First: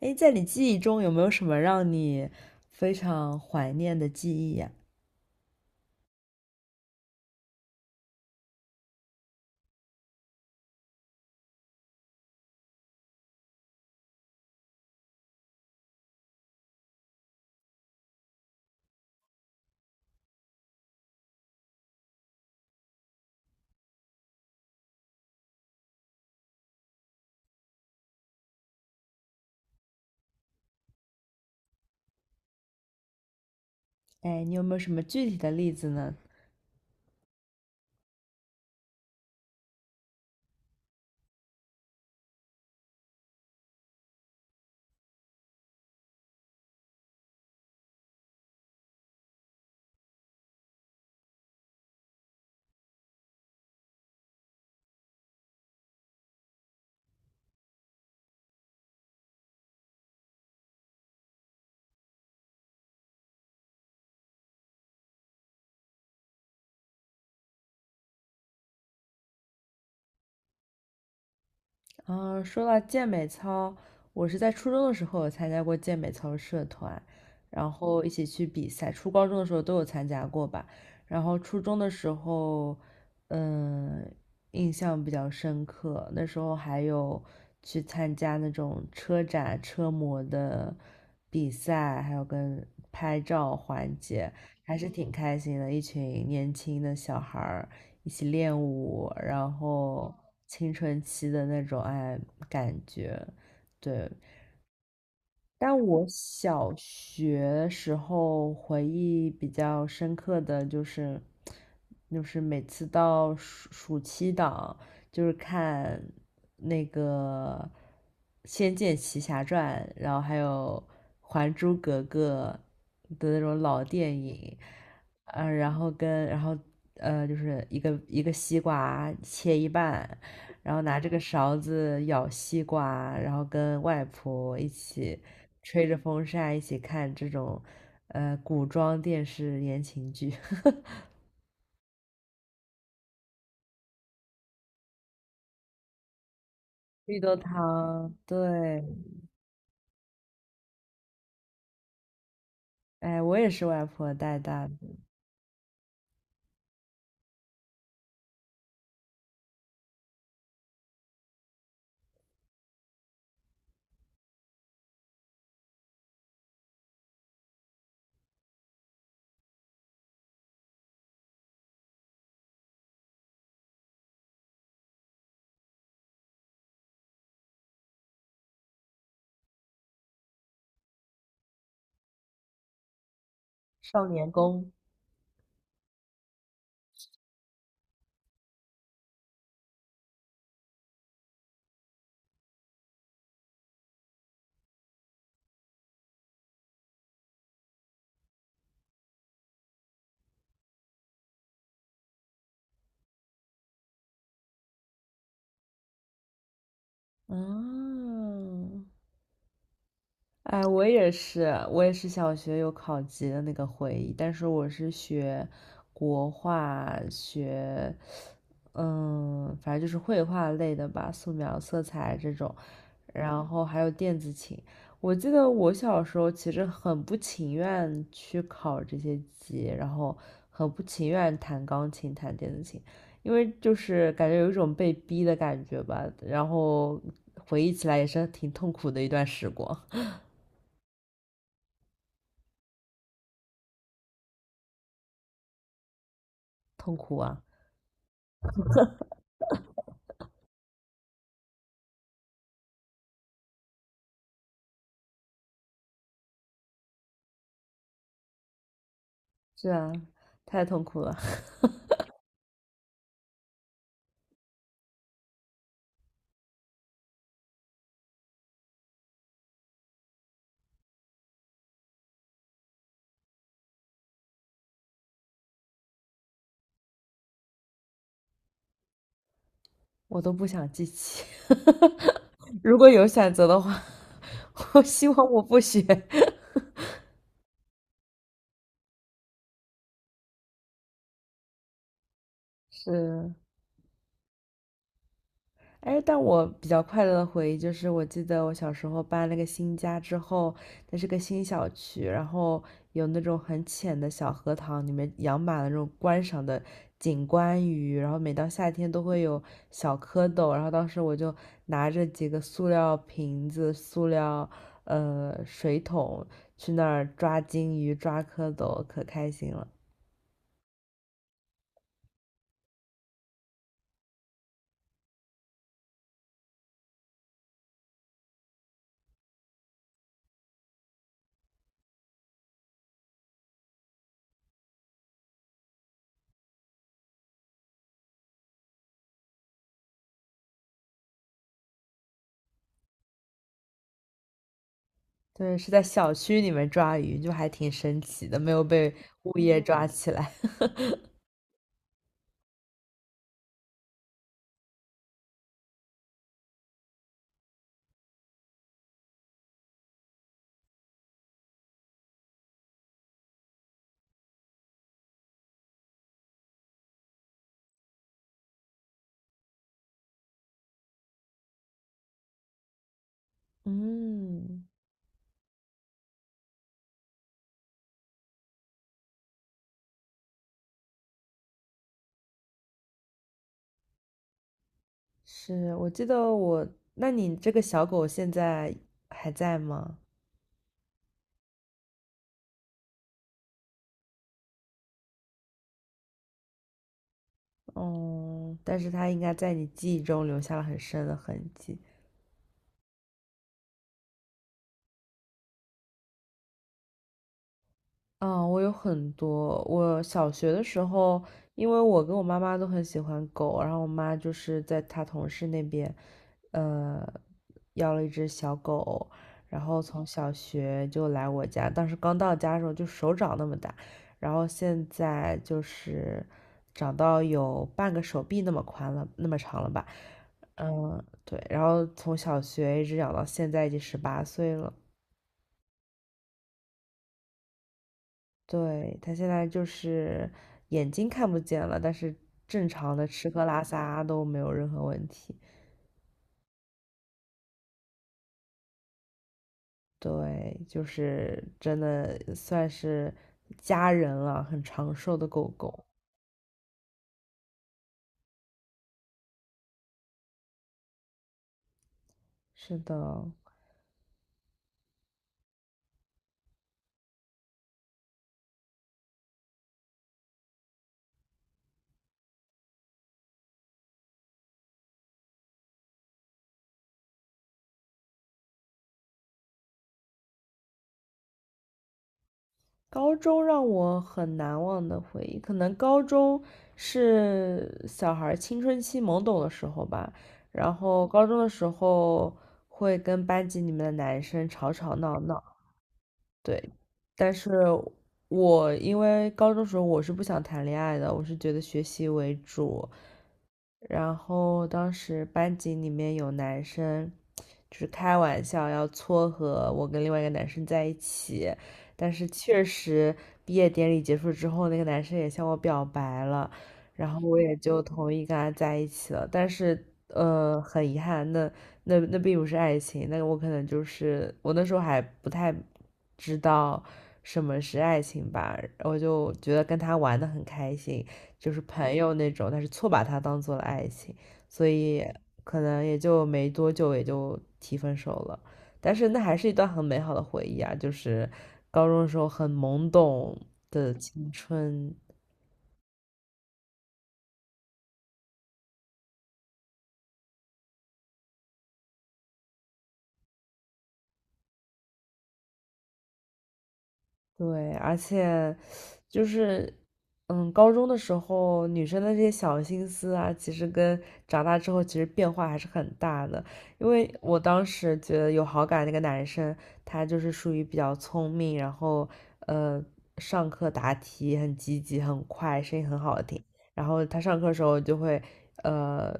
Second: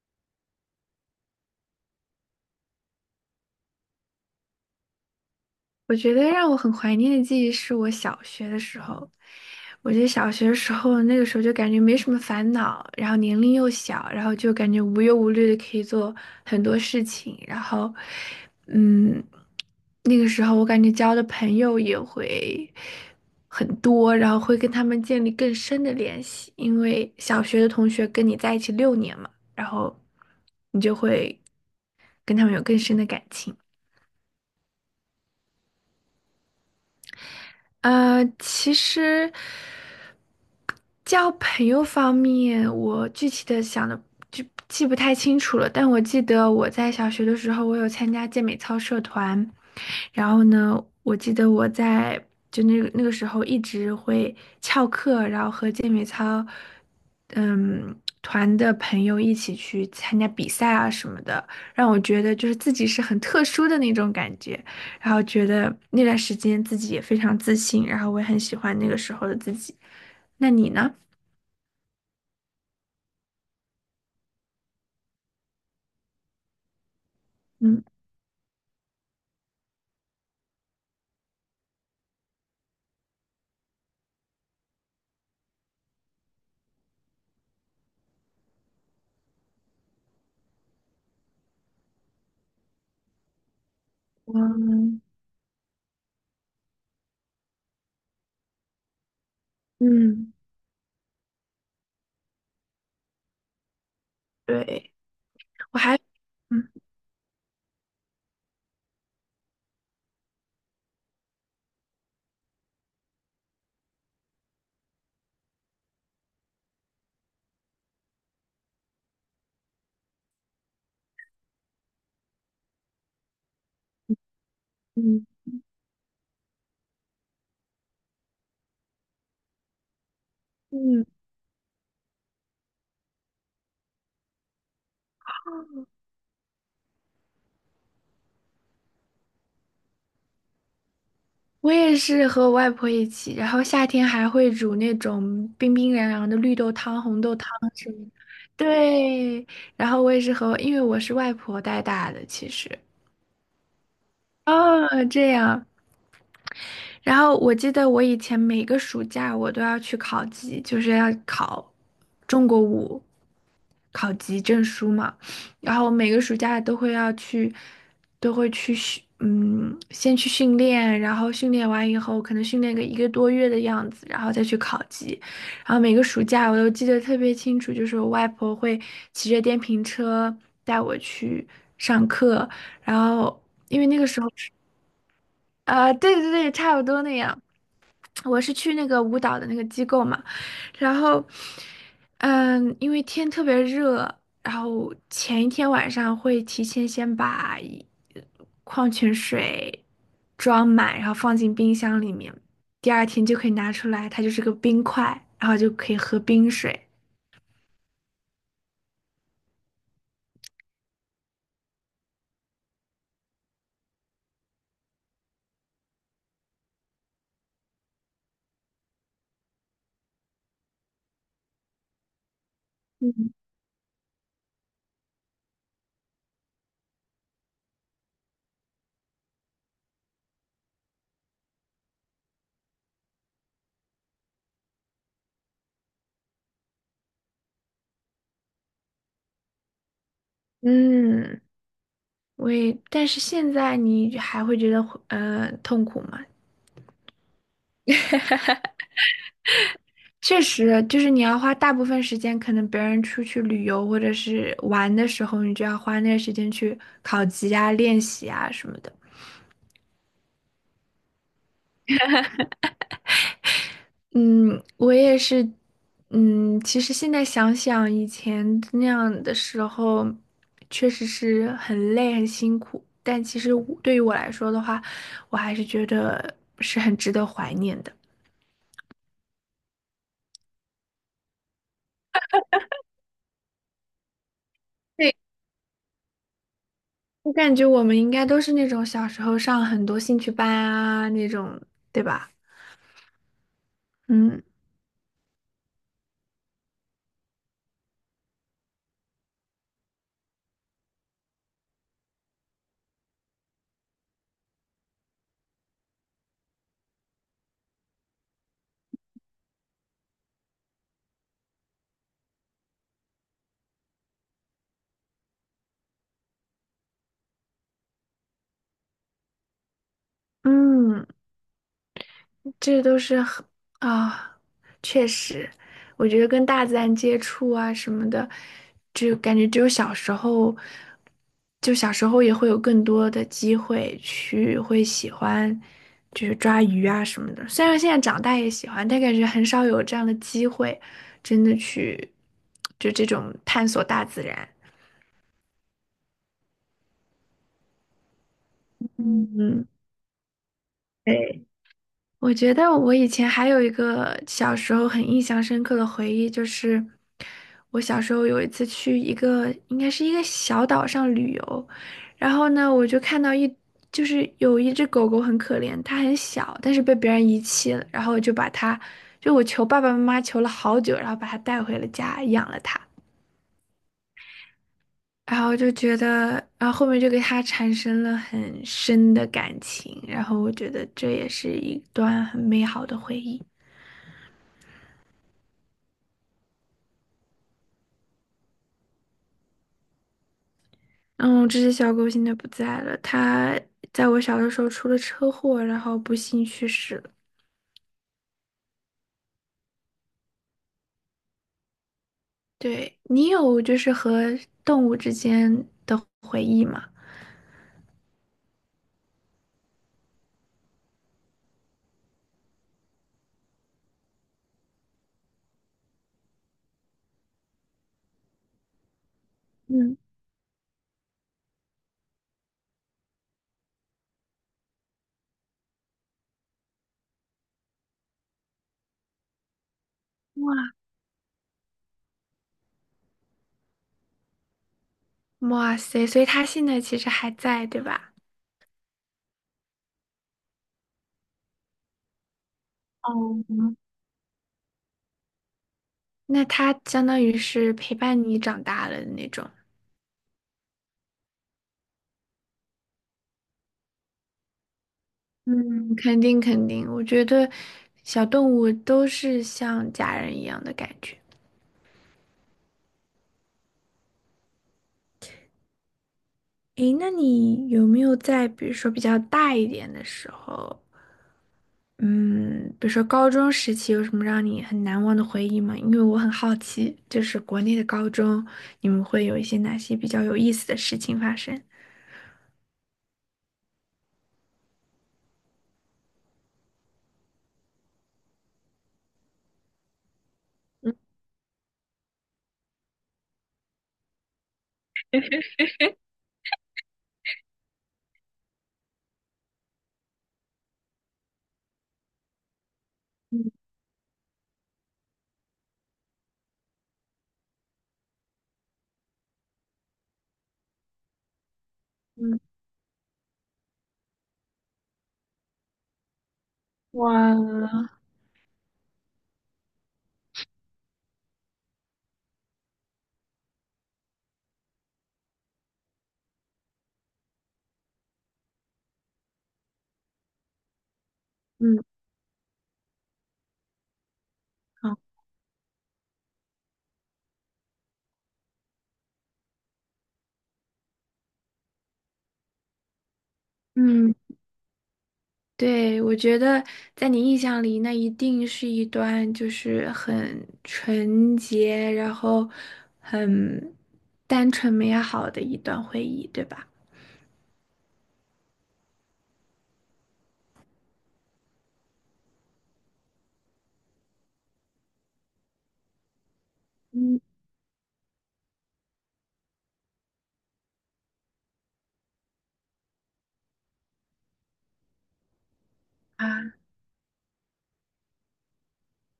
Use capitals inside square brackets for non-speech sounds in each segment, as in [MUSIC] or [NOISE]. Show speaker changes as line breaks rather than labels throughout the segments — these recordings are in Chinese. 哎，在你记忆中有没有什么让你非常怀念的记忆呀？
我觉得让我很怀念的记忆是我小学的时候。我觉得小学的时候，那个时候就感觉没什么烦恼，然后年龄又小，然后就感觉无忧无虑的可以做很多事情。然后，嗯，那个时候我感觉交的朋友也会很多，然后会跟他们建立更深的联系，因为小学的同学跟你在一起六年嘛，然后你就会跟他们有更深的感情。
哎，你有没有什么具体的例子呢？
其实交朋友方面，我具体的想的就记不太清楚了，但我记得我在小学的时候，我有参加健美操社团，然后呢，我记得我在就那个时候一直会翘课，然后和健美操嗯团的朋友一起去参加比赛啊什么的，让我觉得就是自己是很特殊的那种感觉。然后觉得那段时间自己也非常自信，然后我也很喜欢那个时候的自己。那你呢？
啊，说到健美操，我是在初中的时候有参加过健美操社团，然
嗯，
后一起去比赛。初高中的时候都有参加过吧。然后初中的时候，嗯，印象比较深刻。那时候还有去参加那种车展、车模的比赛，还有跟拍照环节，还是
我
挺开心的。一群年轻的小孩儿，一起练舞，然后
嗯，
青春期的那种感觉，对，
对，
但
我还
我
嗯
小学时候回忆比较深刻的就是，每次到暑期档，就是看那个《仙剑奇侠传》，然后还有《还珠格格》的那种老电影，
嗯
然后跟然后就是一个一个西瓜切一半，然后拿
嗯，
这个勺子舀西瓜，然后跟外婆一起吹着风扇，一起看这种古装电视言情剧，[LAUGHS]
我也是和我外婆一起，然后夏天还会煮那种冰冰凉凉的绿豆汤、
绿
红
豆
豆汤什么的。
汤，对，
对，然后我也是和，因为我是外婆带大的，其实。
哎，我也是外婆带大的，
哦，这样，然后我记得我以前每个暑假我都要去考级，就是要考中国舞考级证书嘛。然后每个暑假都会要去，都会去训，嗯，先去训练，然后训练完以后，可能训练个一个多月的样子，然后再去考级。然后每个暑假我都记得特别清楚，就是我外婆会骑着电瓶车带我去上课，然后因为那个
《少
时候，
年宫》
啊、对对对，差不多那样。我是去那个舞蹈的那个机构嘛，然后，因为天特别热，然后前一天晚上会提前先把一矿泉水装满，然后放进冰箱里面，第二天就可以拿出来，它就是个冰块，然后就可以喝冰水。
嗯。哎，我也是小学有考级的那个回忆，但是我是学国画，反正就是绘画类的吧，素描、色彩这种，
嗯，
然后还有电子琴。我记得我小时候其实很不情愿去考这些级，然后很不情愿弹钢琴、弹电子琴，因为就是感觉有一种被逼的感觉吧，然后回忆起来也是挺痛苦的一段时光。
嗯，我也，但是现在你还会觉得痛苦吗？
痛苦啊！
确实，就是你要花大部分时间，可能别人出去旅游或者是玩的时候，你就要花那个时间去考级啊、练习啊什么的。
是啊，太痛苦了，[LAUGHS]
嗯，我也是，其实现在想想以前那样的时候，确实是很累、很辛苦，但其实我对于我来说的话，我还是觉得是很值得怀念的。
我都不想记起。[LAUGHS] 如果有选择的话，[LAUGHS] 我希
对，
望我不学。
我感觉我们应该都是那种小时候上很多兴趣班啊那种，对吧？
是，
嗯。
哎，但我比较快乐的回忆就是，我记得我小时候搬了个新家之后，那是个新小区，然后有那种很浅的小荷塘，里面养满了那种观赏的景观鱼，然后每到夏天都会有小蝌蚪，然后当时我就拿着几个塑料瓶子、塑料水桶去那儿抓金鱼、抓蝌蚪，可开心了。
嗯，这都是很啊，确实，我觉得跟大自然接触啊什么的，就感觉只有小时候，就小时候也会有更多的机会去会喜欢，就是抓鱼啊什么的。虽然现在长大也喜欢，但感觉很少有这样的机会，真的去就这种探索大自然。
对，是在小区里面抓鱼，就还挺神奇的，没有被物业
嗯，
抓起来。
对。我觉得我以前还有一个小时候很印象深刻的回忆，就是我小时候有一次去一个应该是一个小岛上旅游，然后呢，我就看到就是有一只狗狗很可怜，它很小，但是被别人遗弃了，然后我就把它，就我求爸爸妈妈求了好久，然后把它带回了家，养了它。
嗯，
然后就觉得，然后后面就给它产生了很深的感情，然后我觉得这也是一段很美好的回忆。
是，我记得我，那你这个小狗现在还在吗？
嗯，这只小狗现在不在了，它在我小的时候出了车祸，然后不幸去世了。
哦，但是它应该在你记忆中留下了很深的痕迹。
对，你有就是和动物之间的回忆吗？
啊，我有很多。我小学的时候，因为我跟我妈妈都很喜欢狗，然后我妈就是在她同事那边，呃，要了一只小狗，然后
嗯，
从小学就来我家。当时刚到家的时候就手掌那么大，然后现在就是长到有半个手臂那么宽了，那么长了吧？嗯，对。然后从小学一直养到现在，已经18岁了。
哇塞，所以它现在其实还在，对吧？
对，他现在就是眼睛看不见了，但是正常的吃喝拉
哦，
撒都没有任何问题。
那它相当于是陪伴你长大了的那种。
对，就是真的算是家人了，很长寿的狗狗。
嗯，肯定肯定，我觉得小动物都是像家人一样的感觉。
是的，
诶，那你有没有在比如说比较大一点的时候？嗯，比如说高中时期有什么让你很难忘的回忆吗？因为我很好奇，就是国内的高中，你们会有一些哪些比较有意思的事情发生？
高中让我很难忘的回忆，可能高中是小孩儿青春期懵懂的时候吧。然
[LAUGHS] 嗯
后高中的时候会跟班级里面的男生吵吵闹闹。对，但是我因为高中时候我是不想谈恋爱的，我是觉得学习为主。
嗯
然后当时班级里面有男生，就是开玩笑要撮合我跟另外一个男生在一起，但是
嗯，
确实毕业典礼结束之后，那个男生也向我表白了，然后我也就
哇，
同意跟他在一起了。但是很遗憾，那并不是爱情，那我可能就是我那时候还不太知道什么是爱情吧，我就觉得跟他玩的很开心，就是
嗯
朋友那种，但是错把他当做了爱情，所
好
以可能也就没多久也就提分手了。但是那还是一段很美好的回忆啊，就是高中的时候很懵懂的
嗯，
青春，
对，我觉得在你印象里，那一定是一段就是很纯洁，然后很单纯美好的一段回忆，对吧？
对，而且。就是高中的时候女生的这些小心思啊，其实跟长大之后其实变化还是很大的。因为
嗯
我当时觉得有好感那个男生，他就是属于比较聪明，然后呃，上课答题很积极、很快，声音很好听。
啊
然后他上课的时候就会呃，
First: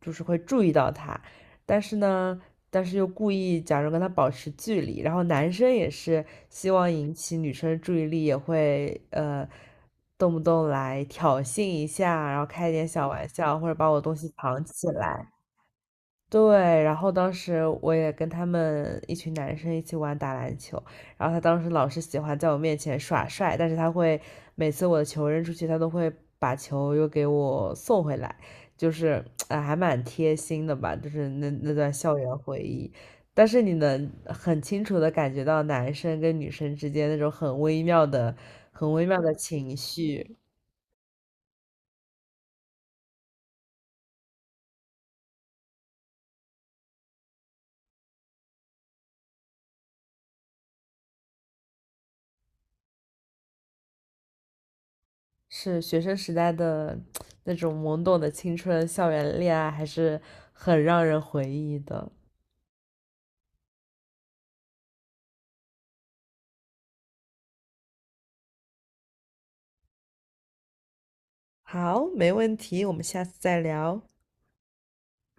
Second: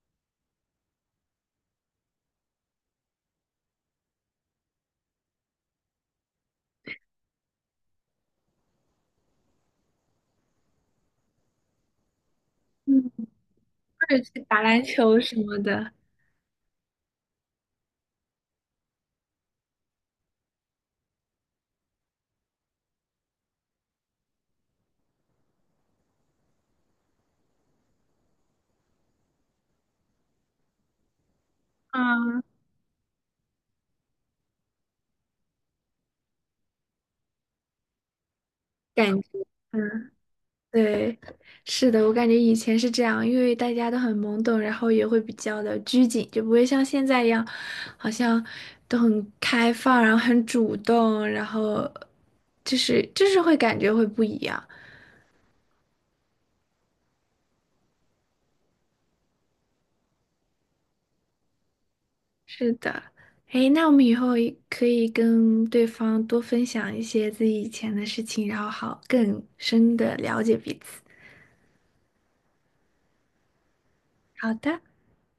就是会注意到他，但是呢，但是又故意假装跟他保持距离，然后男生也是希望引起女生的注意力，也会动不动来挑衅一下，然后开一点小
嗯，
玩笑，或者把我
或
东
者
西
去打
藏
篮
起
球
来。
什么的。
对，然后当时我也跟他们一群男生一起玩打篮球，然后他当时老是喜欢在我面前耍帅，但是他会每次我的球扔出去，他都会把球又给我送回来，就是哎，还蛮贴心的吧，就是那段校园回忆。但是你能很清楚的感觉到男生跟女生之间那种很微妙的、很微
感
妙
觉，
的情
嗯，
绪，
对，是的，我感觉以前是这样，因为大家都很懵懂，然后也会比较的拘谨，就不会像现在一样，好像都很开放，然后很主动，然后就是会感觉会不一样。
是学生时代的那种懵懂的青春，校园恋爱还是很让人回忆的。
是的，哎，那我们以后也可以跟对方多分享一些自己以前的事情，然后好更深的了解彼此。
好，没问题，我们下次再聊。
好的。